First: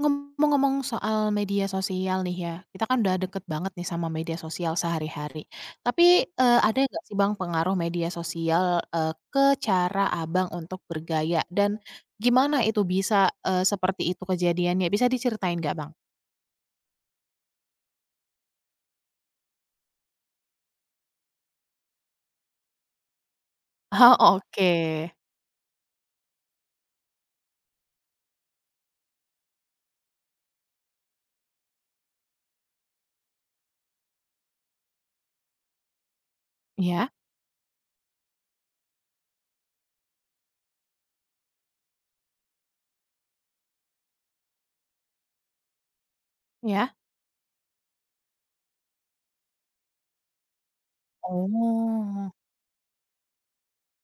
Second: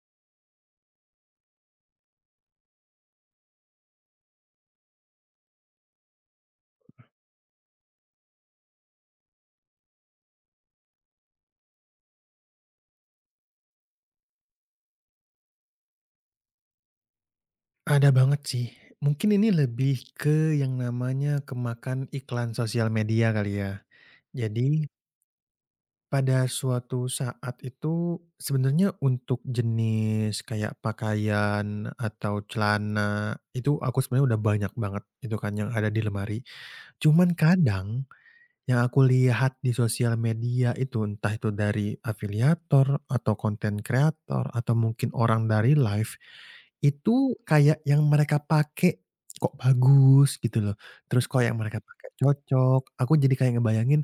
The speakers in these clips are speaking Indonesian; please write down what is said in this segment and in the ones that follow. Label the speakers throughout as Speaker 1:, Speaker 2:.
Speaker 1: Ngomong-ngomong soal media sosial nih ya, kita kan udah deket banget nih sama media sosial sehari-hari. Tapi, ada nggak sih Bang pengaruh media sosial, ke cara Abang untuk bergaya dan gimana itu bisa, seperti itu kejadiannya? Bisa diceritain nggak Bang?
Speaker 2: Ada banget sih. Mungkin ini lebih ke yang namanya kemakan iklan sosial media kali ya.
Speaker 1: Oh,
Speaker 2: Jadi
Speaker 1: oke.
Speaker 2: pada suatu saat itu sebenarnya untuk jenis kayak pakaian atau celana itu aku sebenarnya udah banyak banget itu kan yang ada di lemari.
Speaker 1: Ya.
Speaker 2: Cuman kadang yang aku lihat di sosial media itu, entah itu dari afiliator atau konten kreator atau mungkin orang dari live,
Speaker 1: Ya.
Speaker 2: itu kayak yang mereka pakai kok bagus gitu loh, terus kok yang mereka pakai
Speaker 1: Oh.
Speaker 2: cocok, aku jadi kayak ngebayangin,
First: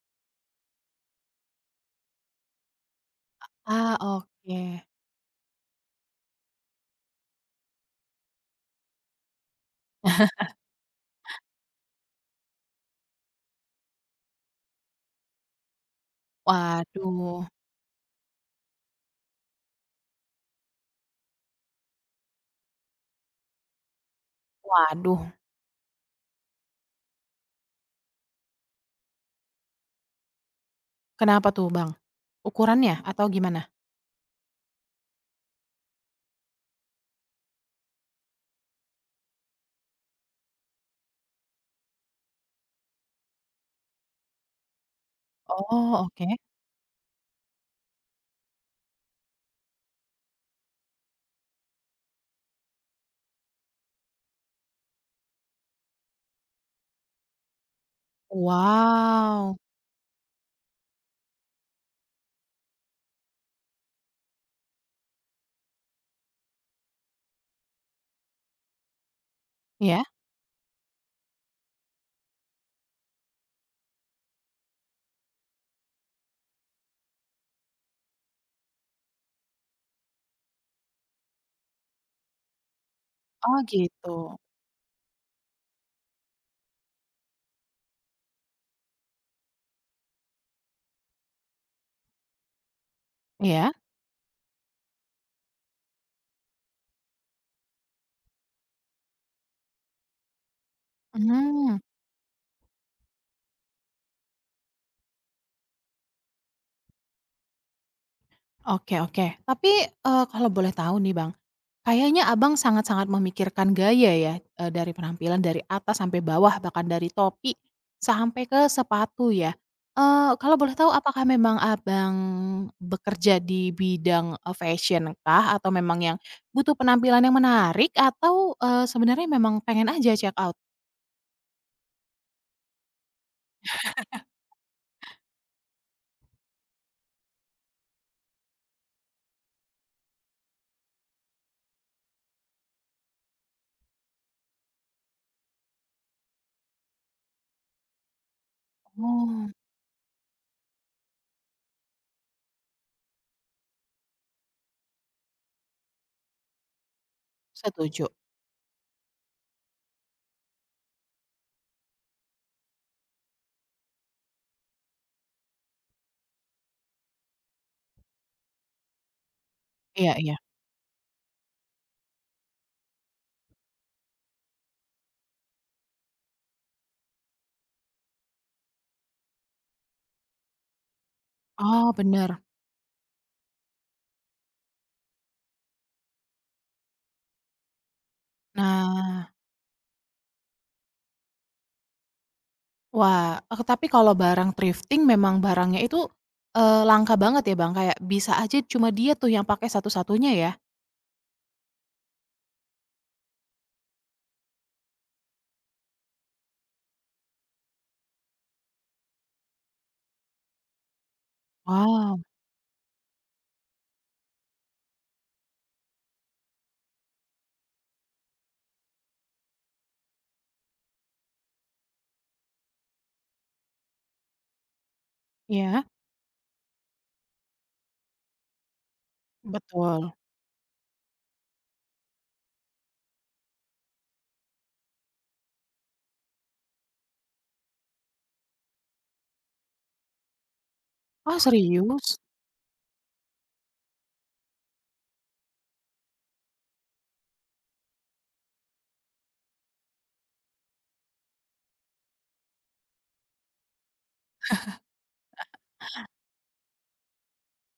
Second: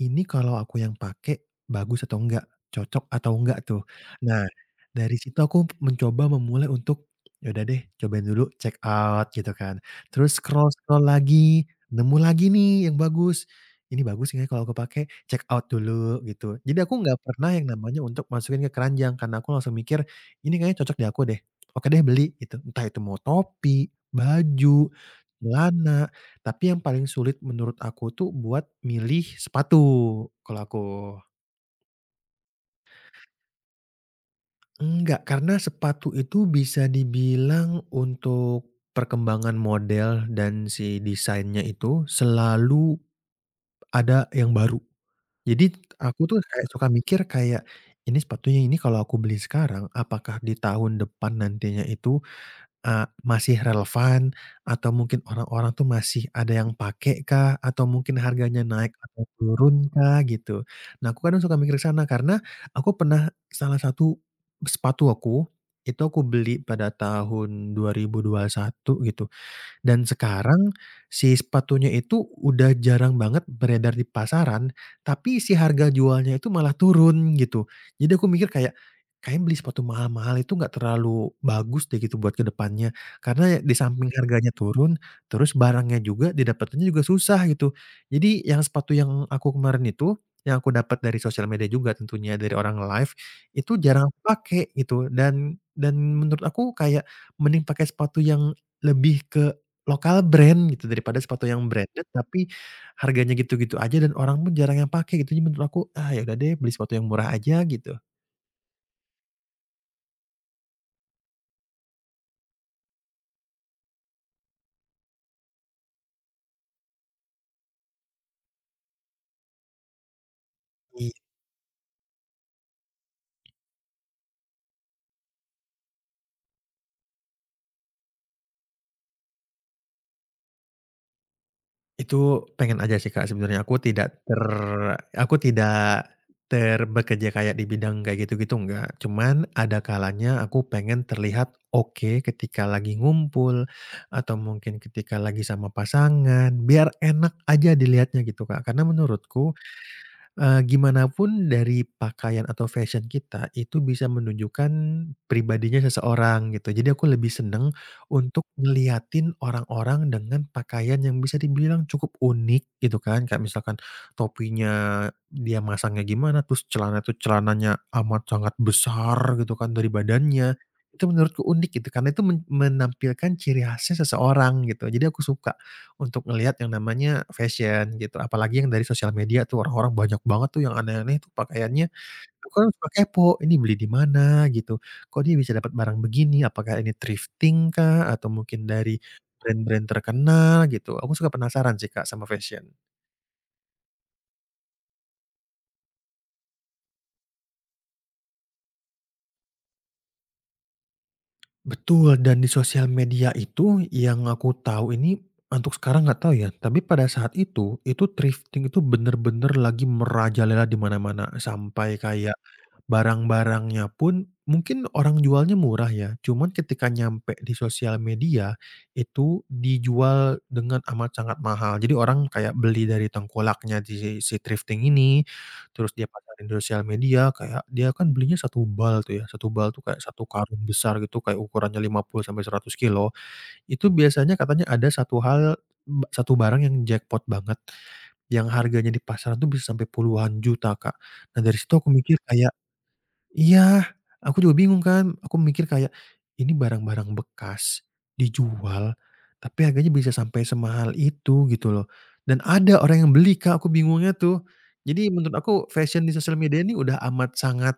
Speaker 2: "Ini kalau aku yang pakai bagus atau enggak? Cocok atau enggak tuh?"
Speaker 1: Ah,
Speaker 2: Nah,
Speaker 1: oke.
Speaker 2: dari situ aku mencoba memulai untuk, "Ya udah deh cobain dulu check out," gitu kan. Terus scroll-scroll lagi, nemu lagi nih yang bagus, ini bagus nih kalau aku pakai, check out dulu gitu. Jadi aku nggak
Speaker 1: Waduh.
Speaker 2: pernah yang namanya untuk masukin ke keranjang karena aku langsung mikir, "Ini kayaknya cocok di aku deh, oke deh beli," gitu. Entah itu mau topi, baju,
Speaker 1: Waduh.
Speaker 2: celana, tapi yang paling sulit menurut aku tuh buat milih sepatu kalau aku.
Speaker 1: Kenapa tuh Bang? Ukurannya atau gimana?
Speaker 2: Enggak, karena sepatu itu bisa dibilang untuk perkembangan model dan si desainnya itu selalu ada yang baru. Jadi
Speaker 1: Oh,
Speaker 2: aku
Speaker 1: oke.
Speaker 2: tuh kayak suka mikir kayak, "Ini sepatunya ini kalau aku beli sekarang, apakah di tahun depan nantinya itu, masih relevan? Atau mungkin orang-orang tuh masih ada yang pakai kah? Atau mungkin harganya naik atau
Speaker 1: Wow.
Speaker 2: turun kah?" Gitu. Nah, aku kadang suka mikir ke sana karena aku pernah salah satu sepatu aku, itu aku beli pada tahun 2021 gitu.
Speaker 1: Ya.
Speaker 2: Dan sekarang si sepatunya itu udah jarang banget beredar di pasaran, tapi si harga jualnya itu malah turun gitu. Jadi aku mikir kayak, kayaknya beli sepatu mahal-mahal itu nggak terlalu bagus deh gitu buat ke depannya.
Speaker 1: Oh
Speaker 2: Karena di samping
Speaker 1: gitu.
Speaker 2: harganya turun, terus barangnya juga didapetinnya juga susah gitu. Jadi yang sepatu yang aku kemarin itu, yang aku dapat dari sosial media juga tentunya dari orang live,
Speaker 1: Iya?
Speaker 2: itu jarang aku pakai gitu dan menurut aku kayak mending pakai sepatu yang lebih ke lokal brand gitu daripada sepatu yang
Speaker 1: Mhm,
Speaker 2: branded tapi harganya gitu-gitu aja dan orang pun jarang yang pakai gitu, jadi menurut aku, "Ah, ya udah deh beli sepatu yang murah aja," gitu.
Speaker 1: oke oke. Tapi, kalau boleh tahu nih Bang, kayaknya Abang sangat-sangat memikirkan gaya ya, dari penampilan dari atas sampai bawah, bahkan dari topi sampai ke sepatu ya. Kalau boleh tahu
Speaker 2: Iya,
Speaker 1: apakah memang Abang bekerja di bidang, fashion kah? Atau memang yang butuh penampilan yang menarik? Atau, sebenarnya memang pengen aja check out?
Speaker 2: itu pengen aja sih, Kak, sebenarnya aku tidak terbekerja kayak di bidang kayak gitu-gitu enggak, cuman ada kalanya aku pengen terlihat oke ketika lagi ngumpul atau mungkin ketika lagi sama pasangan, biar enak aja dilihatnya gitu, Kak. Karena
Speaker 1: Oh,
Speaker 2: menurutku gimana pun dari pakaian atau fashion kita itu bisa menunjukkan pribadinya seseorang gitu. Jadi aku lebih seneng
Speaker 1: setuju.
Speaker 2: untuk ngeliatin orang-orang dengan pakaian yang bisa dibilang cukup unik gitu kan. Kayak misalkan topinya dia masangnya gimana, terus celana itu celananya amat sangat besar gitu kan dari
Speaker 1: Iya iya.
Speaker 2: badannya. Itu menurutku unik gitu karena itu menampilkan ciri khasnya seseorang gitu. Jadi aku suka untuk ngelihat yang namanya fashion gitu, apalagi yang dari sosial media tuh orang-orang banyak banget tuh yang aneh-aneh tuh pakaiannya.
Speaker 1: Oh, bener.
Speaker 2: Aku kan suka kepo, ini beli di mana gitu, kok dia bisa dapat barang begini, apakah ini thrifting kah, atau mungkin dari
Speaker 1: Nah.
Speaker 2: brand-brand terkenal gitu. Aku suka penasaran sih Kak sama fashion.
Speaker 1: Wah, tapi kalau barang thrifting memang barangnya itu, langka banget ya, Bang? Kayak bisa aja cuma dia tuh yang pakai satu-satunya ya?
Speaker 2: Betul, dan di sosial media itu yang aku tahu ini untuk sekarang nggak tahu ya, tapi pada saat itu thrifting itu bener-bener lagi merajalela di mana-mana sampai
Speaker 1: Wow,
Speaker 2: kayak barang-barangnya pun mungkin orang jualnya murah ya, cuman ketika nyampe di sosial media, itu dijual dengan amat sangat mahal. Jadi orang kayak beli dari tengkolaknya di si thrifting ini,
Speaker 1: iya.
Speaker 2: terus dia pasarin di sosial media, kayak dia kan belinya satu bal tuh ya, satu bal tuh kayak
Speaker 1: Betul.
Speaker 2: satu karung besar gitu, kayak ukurannya 50 sampai 100 kilo. Itu biasanya katanya ada satu hal, 1 barang yang jackpot banget, yang harganya di pasaran tuh bisa sampai puluhan juta, Kak.
Speaker 1: Oh,
Speaker 2: Nah, dari situ aku
Speaker 1: serius?
Speaker 2: mikir kayak, iya, aku juga bingung kan, aku mikir kayak, ini barang-barang bekas dijual, tapi harganya bisa sampai semahal itu gitu loh, dan ada orang yang beli Kak, aku bingungnya tuh. Jadi menurut aku fashion di sosial media ini udah amat sangat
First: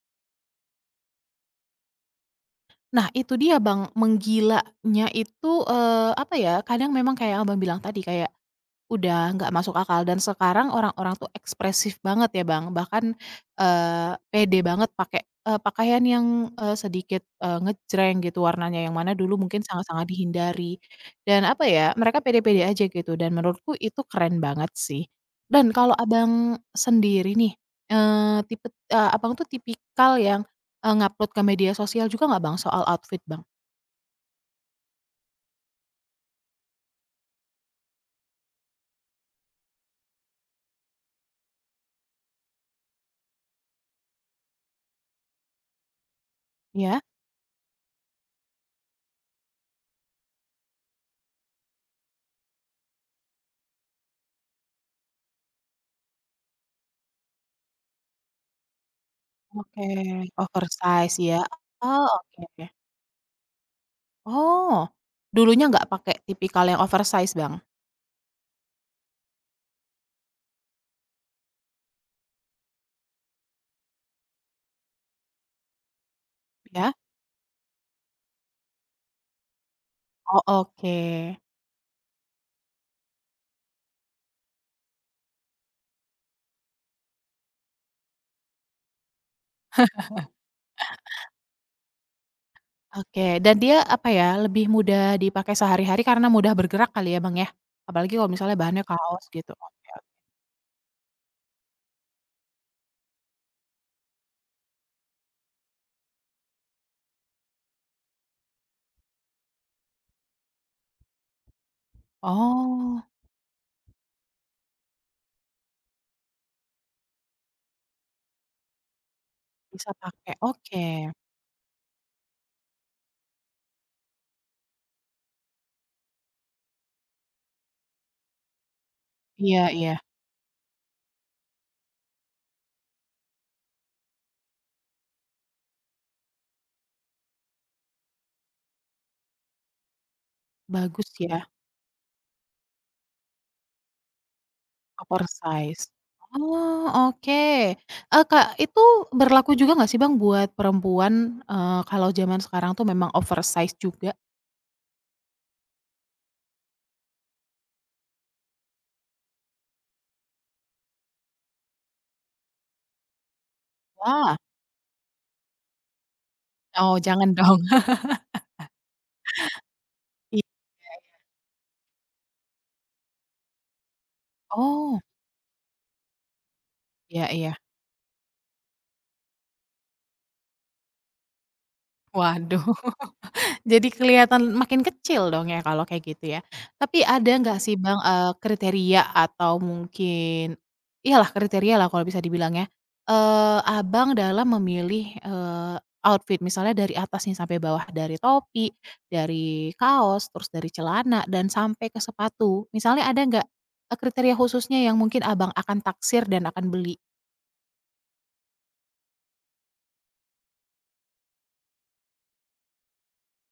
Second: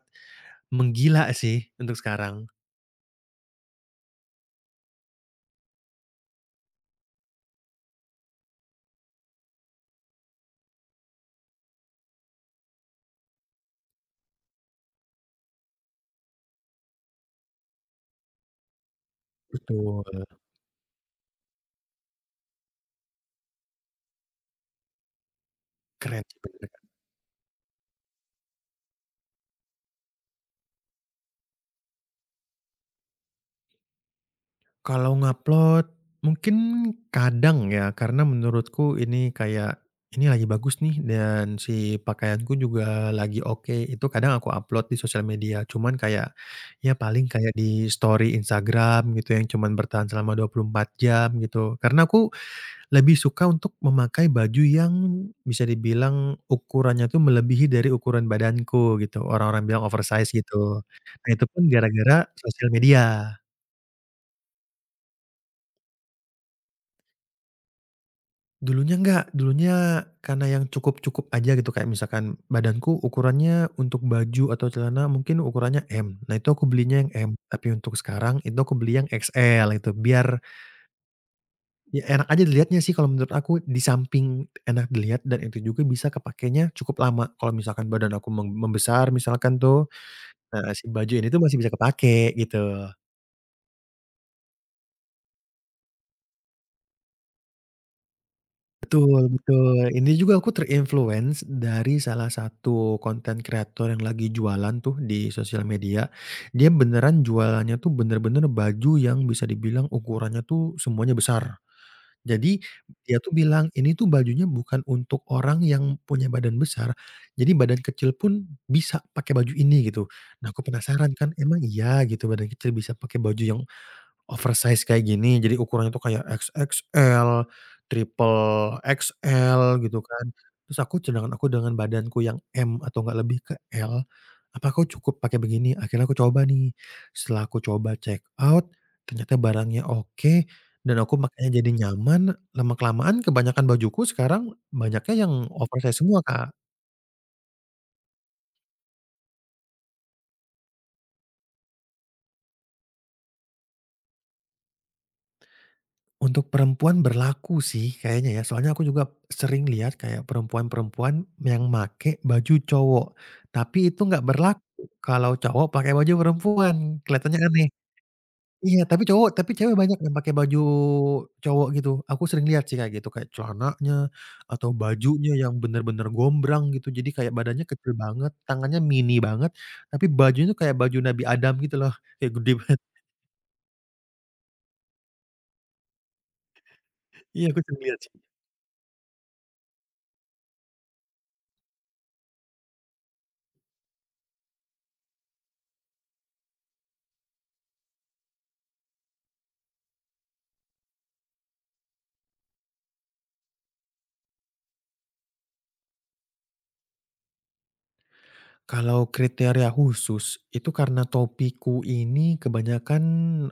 Speaker 2: menggila sih untuk sekarang.
Speaker 1: Nah, itu dia, Bang, menggilanya itu, eee, apa ya, kadang memang kayak yang Abang bilang tadi, kayak udah nggak masuk akal dan sekarang orang-orang tuh ekspresif banget ya Bang, bahkan, pede banget pakai, pakaian yang, sedikit, ngejreng gitu warnanya, yang mana dulu mungkin
Speaker 2: Betul,
Speaker 1: sangat-sangat dihindari. Dan apa ya, mereka pede-pede aja gitu dan menurutku itu keren banget sih. Dan kalau
Speaker 2: keren sih.
Speaker 1: Abang sendiri nih, tipe Abang tuh tipikal yang, nge ke media sosial juga nggak Bang soal outfit Bang?
Speaker 2: Kalau ngupload, mungkin kadang ya, karena menurutku ini kayak, ini lagi bagus nih dan si pakaianku juga lagi oke, itu kadang aku upload di sosial media. Cuman kayak, ya
Speaker 1: Ya.
Speaker 2: paling kayak di story Instagram gitu yang cuman bertahan selama 24 jam gitu. Karena aku lebih suka untuk memakai baju yang bisa dibilang ukurannya tuh melebihi dari ukuran badanku gitu, orang-orang
Speaker 1: Oke,
Speaker 2: bilang oversize gitu.
Speaker 1: oversize
Speaker 2: Nah
Speaker 1: ya?
Speaker 2: itu pun
Speaker 1: Oh,
Speaker 2: gara-gara
Speaker 1: oke.
Speaker 2: sosial media.
Speaker 1: Oh, dulunya nggak pakai tipikal yang oversize, Bang,
Speaker 2: Dulunya enggak, dulunya karena yang cukup-cukup aja gitu, kayak misalkan badanku ukurannya untuk baju atau celana mungkin ukurannya M, nah itu aku
Speaker 1: ya?
Speaker 2: belinya yang M, tapi untuk sekarang itu aku beli yang XL itu,
Speaker 1: Oh,
Speaker 2: biar
Speaker 1: oke.
Speaker 2: ya enak aja dilihatnya sih kalau menurut aku, di samping enak dilihat dan itu juga bisa kepakainya cukup lama, kalau misalkan badan aku membesar misalkan tuh, nah si baju ini tuh masih bisa kepakai gitu.
Speaker 1: Oke, dan dia, apa ya, lebih mudah dipakai sehari-hari karena mudah bergerak kali ya, Bang, ya? Apalagi kalau misalnya bahannya kaos
Speaker 2: Betul,
Speaker 1: gitu, oke.
Speaker 2: betul. Ini juga aku dari salah satu konten kreator yang lagi jualan tuh di sosial media. Dia beneran jualannya tuh bener-bener baju yang bisa dibilang ukurannya tuh semuanya besar. Jadi
Speaker 1: Oh,
Speaker 2: dia tuh bilang, "Ini tuh bajunya bukan untuk orang yang punya badan besar, jadi badan kecil pun bisa pakai baju
Speaker 1: bisa
Speaker 2: ini," gitu.
Speaker 1: pakai,
Speaker 2: Nah, aku
Speaker 1: oke.
Speaker 2: penasaran kan, emang iya gitu badan kecil bisa pakai baju yang oversize kayak gini, jadi ukurannya tuh kayak XXL, triple
Speaker 1: Iya
Speaker 2: XL
Speaker 1: iya,
Speaker 2: gitu kan. Terus aku sedangkan aku dengan badanku yang M atau enggak lebih ke L, apa aku cukup pakai begini? Akhirnya aku coba nih, setelah aku coba check out, ternyata barangnya oke, dan
Speaker 1: bagus
Speaker 2: aku
Speaker 1: ya,
Speaker 2: makanya jadi nyaman, lama kelamaan kebanyakan bajuku sekarang banyaknya yang
Speaker 1: oversize.
Speaker 2: oversize semua, Kak.
Speaker 1: Oh, oke. Kak, itu berlaku juga nggak sih, Bang, buat perempuan, kalau zaman sekarang tuh memang oversize juga?
Speaker 2: Untuk perempuan berlaku sih kayaknya ya, soalnya aku juga sering lihat kayak perempuan-perempuan yang make baju cowok, tapi itu nggak
Speaker 1: Wah,
Speaker 2: berlaku kalau cowok pakai baju perempuan,
Speaker 1: oh jangan
Speaker 2: kelihatannya
Speaker 1: dong.
Speaker 2: aneh. Iya, tapi cowok tapi cewek banyak yang pakai
Speaker 1: Iya.
Speaker 2: baju cowok gitu, aku sering lihat sih kayak gitu, kayak celananya atau
Speaker 1: Oh.
Speaker 2: bajunya yang bener-bener gombrang gitu, jadi
Speaker 1: Iya
Speaker 2: kayak
Speaker 1: iya.
Speaker 2: badannya kecil banget, tangannya mini banget, tapi bajunya tuh kayak baju Nabi Adam gitu loh, kayak gede
Speaker 1: Waduh,
Speaker 2: banget.
Speaker 1: jadi kelihatan makin kecil dong ya kalau kayak gitu ya. Tapi ada
Speaker 2: Iya,
Speaker 1: nggak
Speaker 2: aku
Speaker 1: sih
Speaker 2: sering
Speaker 1: Bang,
Speaker 2: lihat sih.
Speaker 1: kriteria atau mungkin iyalah kriteria lah kalau bisa dibilang ya, Abang dalam memilih, outfit misalnya dari atas nih sampai bawah, dari topi, dari kaos, terus dari celana, dan sampai ke sepatu. Misalnya ada nggak, kriteria khususnya yang mungkin Abang akan taksir dan akan beli?
Speaker 2: Kalau kriteria khusus, itu karena topiku ini kebanyakan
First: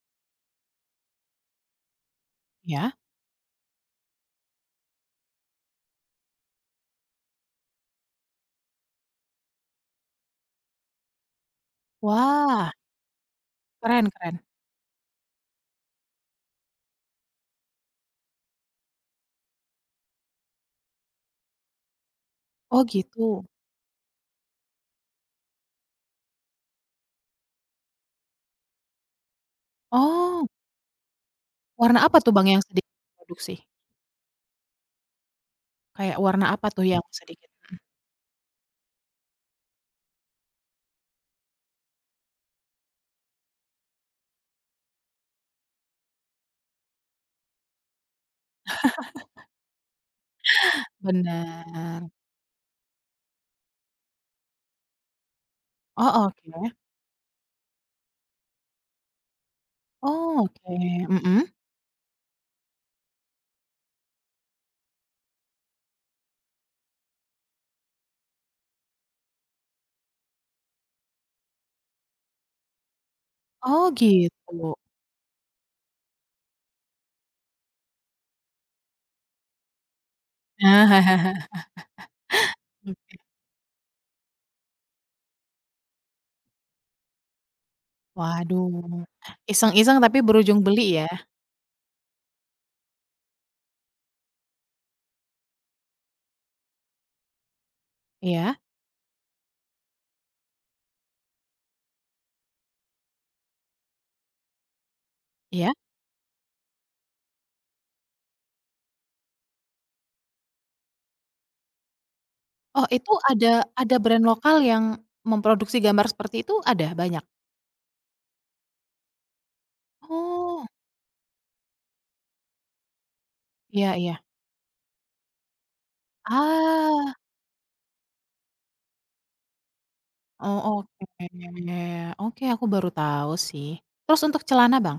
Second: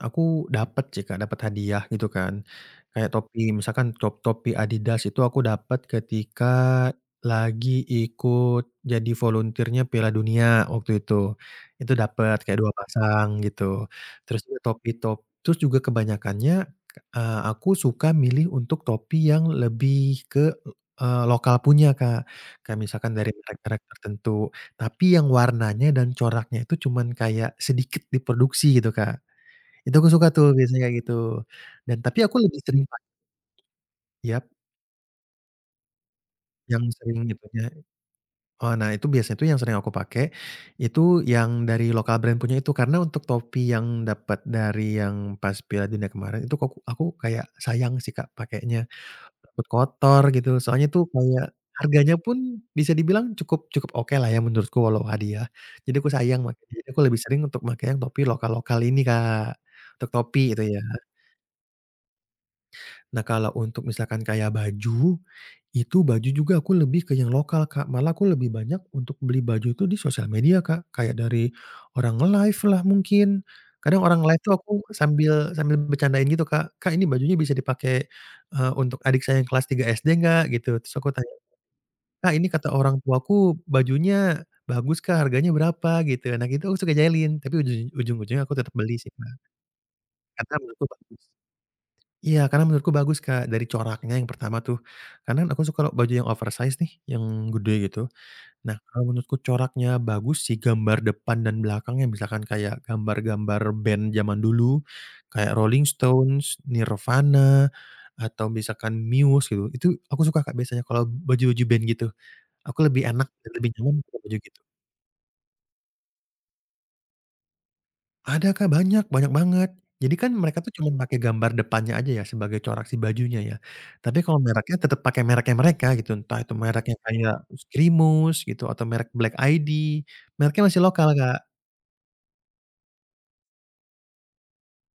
Speaker 2: aku dapat sih Kak, dapat hadiah gitu kan.
Speaker 1: Ya?
Speaker 2: Kayak topi misalkan topi Adidas itu aku dapat ketika lagi ikut jadi volunteer Piala Dunia waktu itu. Itu dapat kayak 2
Speaker 1: Wah,
Speaker 2: pasang gitu.
Speaker 1: keren keren.
Speaker 2: Terus juga topi top terus juga kebanyakannya, aku suka milih untuk topi yang lebih ke, lokal punya Kak, kayak
Speaker 1: Oh
Speaker 2: misalkan dari
Speaker 1: gitu.
Speaker 2: merek-merek tertentu. Tapi yang warnanya dan coraknya itu cuman kayak sedikit diproduksi gitu, Kak. Itu aku suka tuh
Speaker 1: Oh.
Speaker 2: biasanya kayak gitu. Dan
Speaker 1: Warna apa
Speaker 2: tapi
Speaker 1: tuh
Speaker 2: aku
Speaker 1: Bang
Speaker 2: lebih
Speaker 1: yang
Speaker 2: sering
Speaker 1: sedikit produksi?
Speaker 2: yap,
Speaker 1: Kayak warna apa
Speaker 2: yang
Speaker 1: tuh yang
Speaker 2: sering
Speaker 1: sedikit?
Speaker 2: itunya oh, nah itu biasanya tuh yang sering aku pakai, itu yang dari lokal brand punya itu. Karena untuk topi yang dapat dari yang pas Piala Dunia kemarin itu aku kayak sayang sih, Kak, pakainya. Takut kotor gitu, soalnya tuh kayak
Speaker 1: Bener.
Speaker 2: harganya pun bisa dibilang cukup cukup okelah ya menurutku walau hadiah. Jadi aku
Speaker 1: Oh
Speaker 2: sayang makanya,
Speaker 1: oke.
Speaker 2: jadi aku lebih sering untuk pakai yang topi lokal-lokal ini, Kak, untuk
Speaker 1: Oh
Speaker 2: topi itu
Speaker 1: oke,
Speaker 2: ya.
Speaker 1: mhm.
Speaker 2: Nah, kalau untuk misalkan kayak baju, itu baju juga aku lebih ke yang lokal, Kak, malah aku lebih banyak untuk beli baju itu di sosial media, Kak, kayak dari orang live lah mungkin.
Speaker 1: Oh
Speaker 2: Kadang orang live tuh
Speaker 1: gitu.
Speaker 2: aku sambil sambil bercandain gitu, Kak, "Kak, ini bajunya bisa dipakai, untuk adik saya yang kelas 3 SD nggak?" Gitu, terus aku tanya, "Kak, ini kata orang tuaku bajunya bagus Kak, harganya berapa?" Gitu. Nah, gitu aku suka jahilin, tapi ujung-ujungnya aku tetap beli
Speaker 1: Waduh,
Speaker 2: sih Kak,
Speaker 1: iseng-iseng tapi
Speaker 2: karena
Speaker 1: berujung
Speaker 2: menurutku
Speaker 1: beli ya?
Speaker 2: bagus. Iya, karena menurutku bagus Kak, dari coraknya yang pertama tuh. Karena kan aku suka kalau baju yang oversize nih, yang gede gitu.
Speaker 1: Iya
Speaker 2: Nah, kalau menurutku coraknya bagus sih, gambar depan dan belakangnya, misalkan kayak gambar-gambar band zaman dulu, kayak
Speaker 1: iya.
Speaker 2: Rolling Stones, Nirvana, atau misalkan Muse gitu, itu aku suka Kak biasanya kalau baju-baju band gitu. Aku
Speaker 1: Oh
Speaker 2: lebih
Speaker 1: itu
Speaker 2: enak dan lebih nyaman
Speaker 1: ada
Speaker 2: pakai
Speaker 1: brand
Speaker 2: baju
Speaker 1: lokal
Speaker 2: gitu.
Speaker 1: yang memproduksi gambar seperti itu ada banyak?
Speaker 2: Ada Kak, banyak banyak banget. Jadi kan mereka
Speaker 1: Oh,
Speaker 2: tuh cuman pakai gambar depannya aja ya sebagai corak si bajunya ya.
Speaker 1: iya iya.
Speaker 2: Tapi kalau mereknya tetap pakai mereknya mereka gitu, entah itu mereknya
Speaker 1: Ah,
Speaker 2: kayak Skrimus gitu atau merek Black ID, mereknya masih
Speaker 1: oh
Speaker 2: lokal
Speaker 1: oke.
Speaker 2: Kak.
Speaker 1: Oke aku baru tahu sih. Terus untuk celana Bang?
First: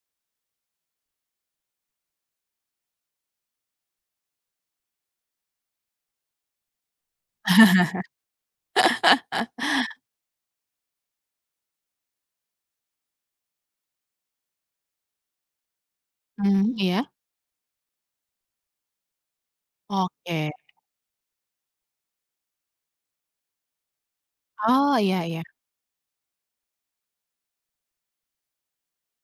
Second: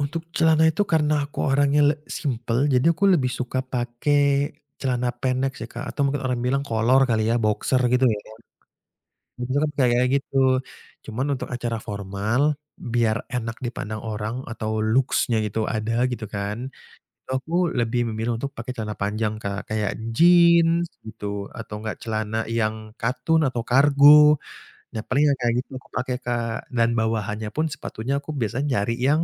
Speaker 2: Untuk celana itu karena aku orangnya simpel, jadi aku lebih suka pakai celana pendek sih Kak, atau mungkin orang bilang kolor kali ya, boxer gitu ya. Itu kan kayak gitu. Cuman untuk acara formal, biar enak dipandang orang atau looks-nya itu ada gitu
Speaker 1: Mmm,
Speaker 2: kan,
Speaker 1: iya?
Speaker 2: itu aku lebih memilih untuk pakai celana panjang, Kak, kayak
Speaker 1: Oke.
Speaker 2: jeans gitu, atau enggak celana yang katun atau kargo.
Speaker 1: Oh
Speaker 2: Nah,
Speaker 1: iya
Speaker 2: paling yang
Speaker 1: iya.
Speaker 2: kayak gitu aku pakai, Kak, dan bawahannya pun sepatunya aku biasanya nyari yang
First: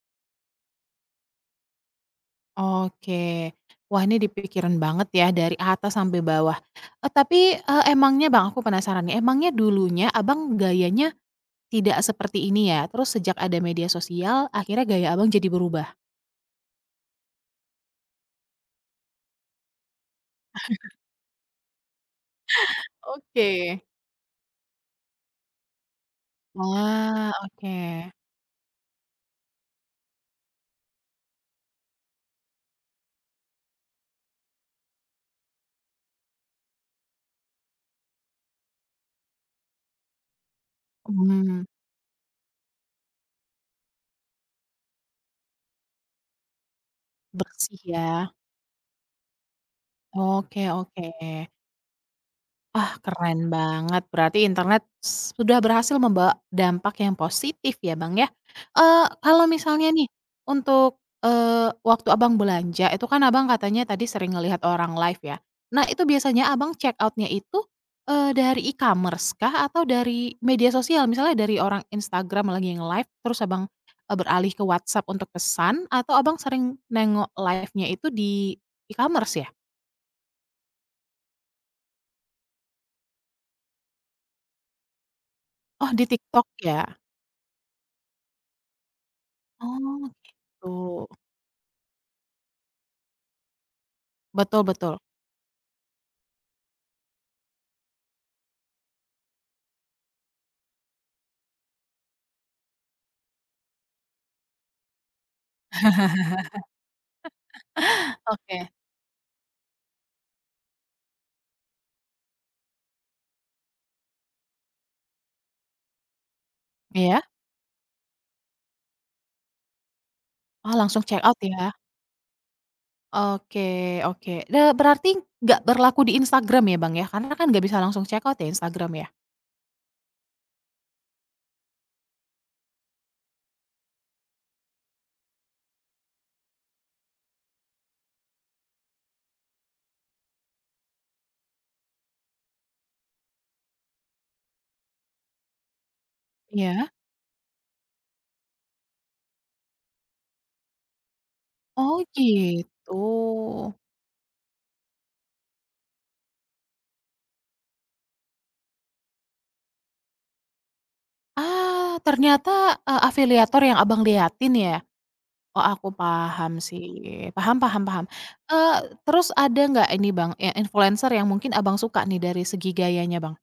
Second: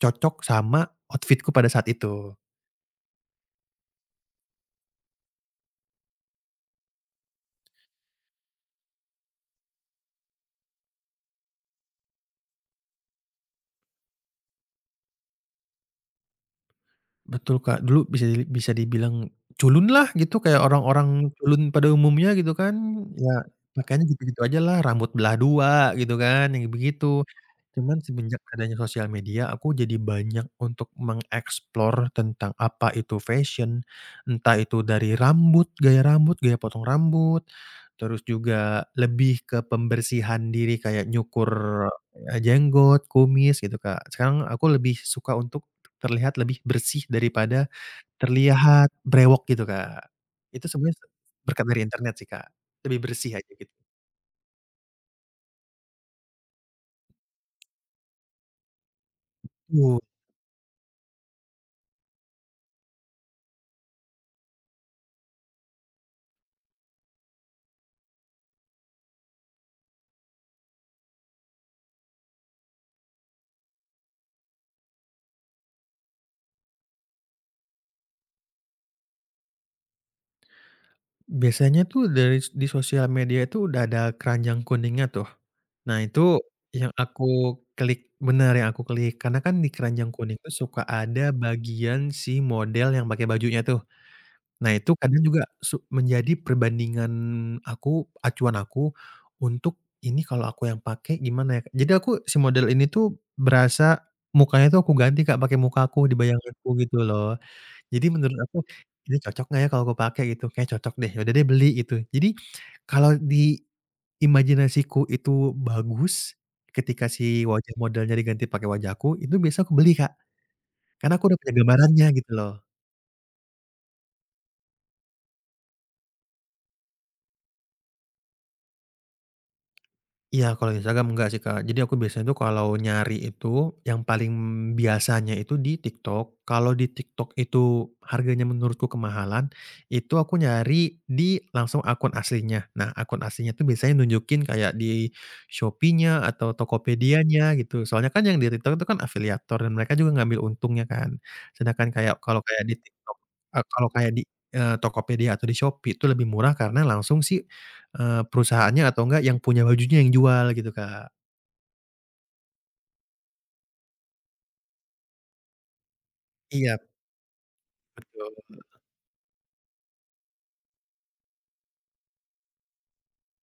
Speaker 2: cocok sama outfit-ku pada saat itu.
Speaker 1: Oke. Wah, ini dipikirin banget ya dari atas sampai bawah. Tapi, emangnya Bang, aku penasaran nih, emangnya dulunya Abang gayanya tidak seperti ini ya? Terus sejak ada media sosial akhirnya gaya Abang jadi berubah?
Speaker 2: Betul, Kak. Dulu bisa dibilang culun lah gitu, kayak orang-orang culun pada umumnya gitu kan. Ya
Speaker 1: Oke.
Speaker 2: pakaiannya gitu-gitu aja lah rambut belah dua gitu kan, yang begitu.
Speaker 1: Wah, oke.
Speaker 2: Cuman semenjak adanya sosial media, aku jadi banyak untuk mengeksplor tentang apa itu fashion, entah itu dari rambut, gaya potong rambut, terus juga lebih ke pembersihan diri kayak nyukur,
Speaker 1: Hmm,
Speaker 2: jenggot, kumis gitu, Kak. Sekarang aku lebih suka untuk terlihat lebih bersih daripada
Speaker 1: bersih ya.
Speaker 2: terlihat brewok gitu, Kak.
Speaker 1: Oke
Speaker 2: Itu sebenarnya
Speaker 1: oke.
Speaker 2: berkat dari internet sih, Kak.
Speaker 1: Wah,
Speaker 2: Lebih bersih
Speaker 1: keren
Speaker 2: aja gitu.
Speaker 1: banget. Berarti internet sudah berhasil membawa dampak yang positif ya, Bang, ya. Kalau misalnya
Speaker 2: Wow,
Speaker 1: nih untuk, waktu Abang belanja itu kan Abang katanya tadi sering ngelihat orang live ya. Nah, itu biasanya Abang check out-nya itu, dari e-commerce kah atau dari media sosial? Misalnya dari orang Instagram lagi nge-live terus Abang, beralih ke WhatsApp untuk pesan atau Abang sering nengok live-nya itu di e-commerce ya?
Speaker 2: biasanya tuh dari s di sosial media itu udah ada keranjang kuningnya tuh.
Speaker 1: Oh,
Speaker 2: Nah
Speaker 1: di
Speaker 2: itu
Speaker 1: TikTok ya?
Speaker 2: yang aku klik, benar yang aku klik. Karena kan di
Speaker 1: Oh,
Speaker 2: keranjang kuning tuh
Speaker 1: gitu.
Speaker 2: suka ada bagian si model yang pakai bajunya tuh.
Speaker 1: Betul
Speaker 2: Nah, itu
Speaker 1: betul.
Speaker 2: kadang juga menjadi perbandingan aku, acuan aku untuk, "Ini kalau aku yang pakai gimana ya?" Kak? Jadi aku si model ini tuh berasa mukanya tuh aku ganti, Kak, pakai muka aku di bayanganku gitu loh. Jadi menurut aku,
Speaker 1: Oke.
Speaker 2: "Ini cocok nggak ya kalau aku pakai?" Gitu, kayak cocok deh, ya udah deh beli." Gitu. Jadi kalau di imajinasiku itu bagus, ketika
Speaker 1: Iya?
Speaker 2: si wajah modelnya diganti pakai wajahku itu biasa aku beli, Kak,
Speaker 1: Oh, langsung
Speaker 2: karena
Speaker 1: check
Speaker 2: aku
Speaker 1: out
Speaker 2: udah punya
Speaker 1: ya?
Speaker 2: gambarannya gitu loh.
Speaker 1: Oke oke. Berarti nggak berlaku di Instagram ya, Bang, ya? Karena kan nggak bisa langsung check out ya Instagram ya?
Speaker 2: Iya, kalau Instagram enggak sih, Kak. Jadi aku biasanya tuh kalau nyari itu, yang paling biasanya itu di TikTok. Kalau di TikTok itu harganya menurutku kemahalan, itu aku nyari di langsung akun aslinya. Nah, akun aslinya tuh biasanya nunjukin kayak di Shopee-nya atau
Speaker 1: Iya?
Speaker 2: Tokopedia-nya gitu. Soalnya kan yang di TikTok itu kan afiliator dan mereka juga ngambil untungnya kan. Sedangkan
Speaker 1: Oh,
Speaker 2: kayak kalau
Speaker 1: gitu.
Speaker 2: kayak di TikTok kalau kayak di, Tokopedia atau di Shopee itu lebih murah karena langsung si perusahaannya atau enggak yang punya bajunya yang jual gitu, Kak.
Speaker 1: Ah, ternyata, afiliator yang Abang liatin ya? Oh, aku paham
Speaker 2: Iya,
Speaker 1: sih. Paham paham paham.
Speaker 2: betul.
Speaker 1: Eee, Terus ada nggak ini, Bang, ya influencer yang mungkin Abang suka nih dari segi gayanya, Bang?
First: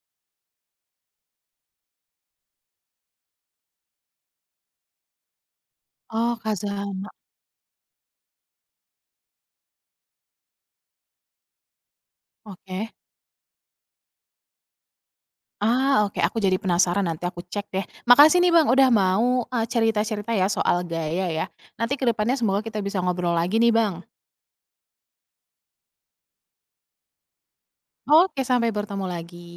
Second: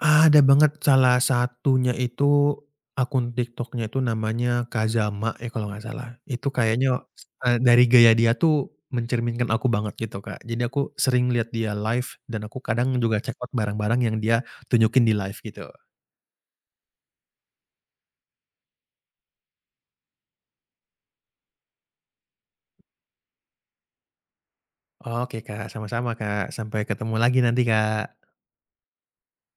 Speaker 2: Ada banget, salah satunya itu akun TikTok-nya itu namanya Kazama ya kalau nggak salah.
Speaker 1: Oh,
Speaker 2: Itu kayaknya,
Speaker 1: Kazama,
Speaker 2: dari gaya dia tuh mencerminkan aku banget gitu, Kak. Jadi aku sering lihat dia live dan aku
Speaker 1: oke.
Speaker 2: kadang juga check out barang-barang yang dia tunjukin di live gitu.
Speaker 1: Ah, oke aku jadi penasaran nanti aku cek deh. Makasih nih Bang udah mau, cerita-cerita ya soal gaya ya. Nanti ke depannya semoga kita bisa ngobrol lagi nih Bang.
Speaker 2: Oke, Kak, sama-sama, Kak. Sampai ketemu lagi nanti, Kak.
Speaker 1: Oke sampai bertemu lagi.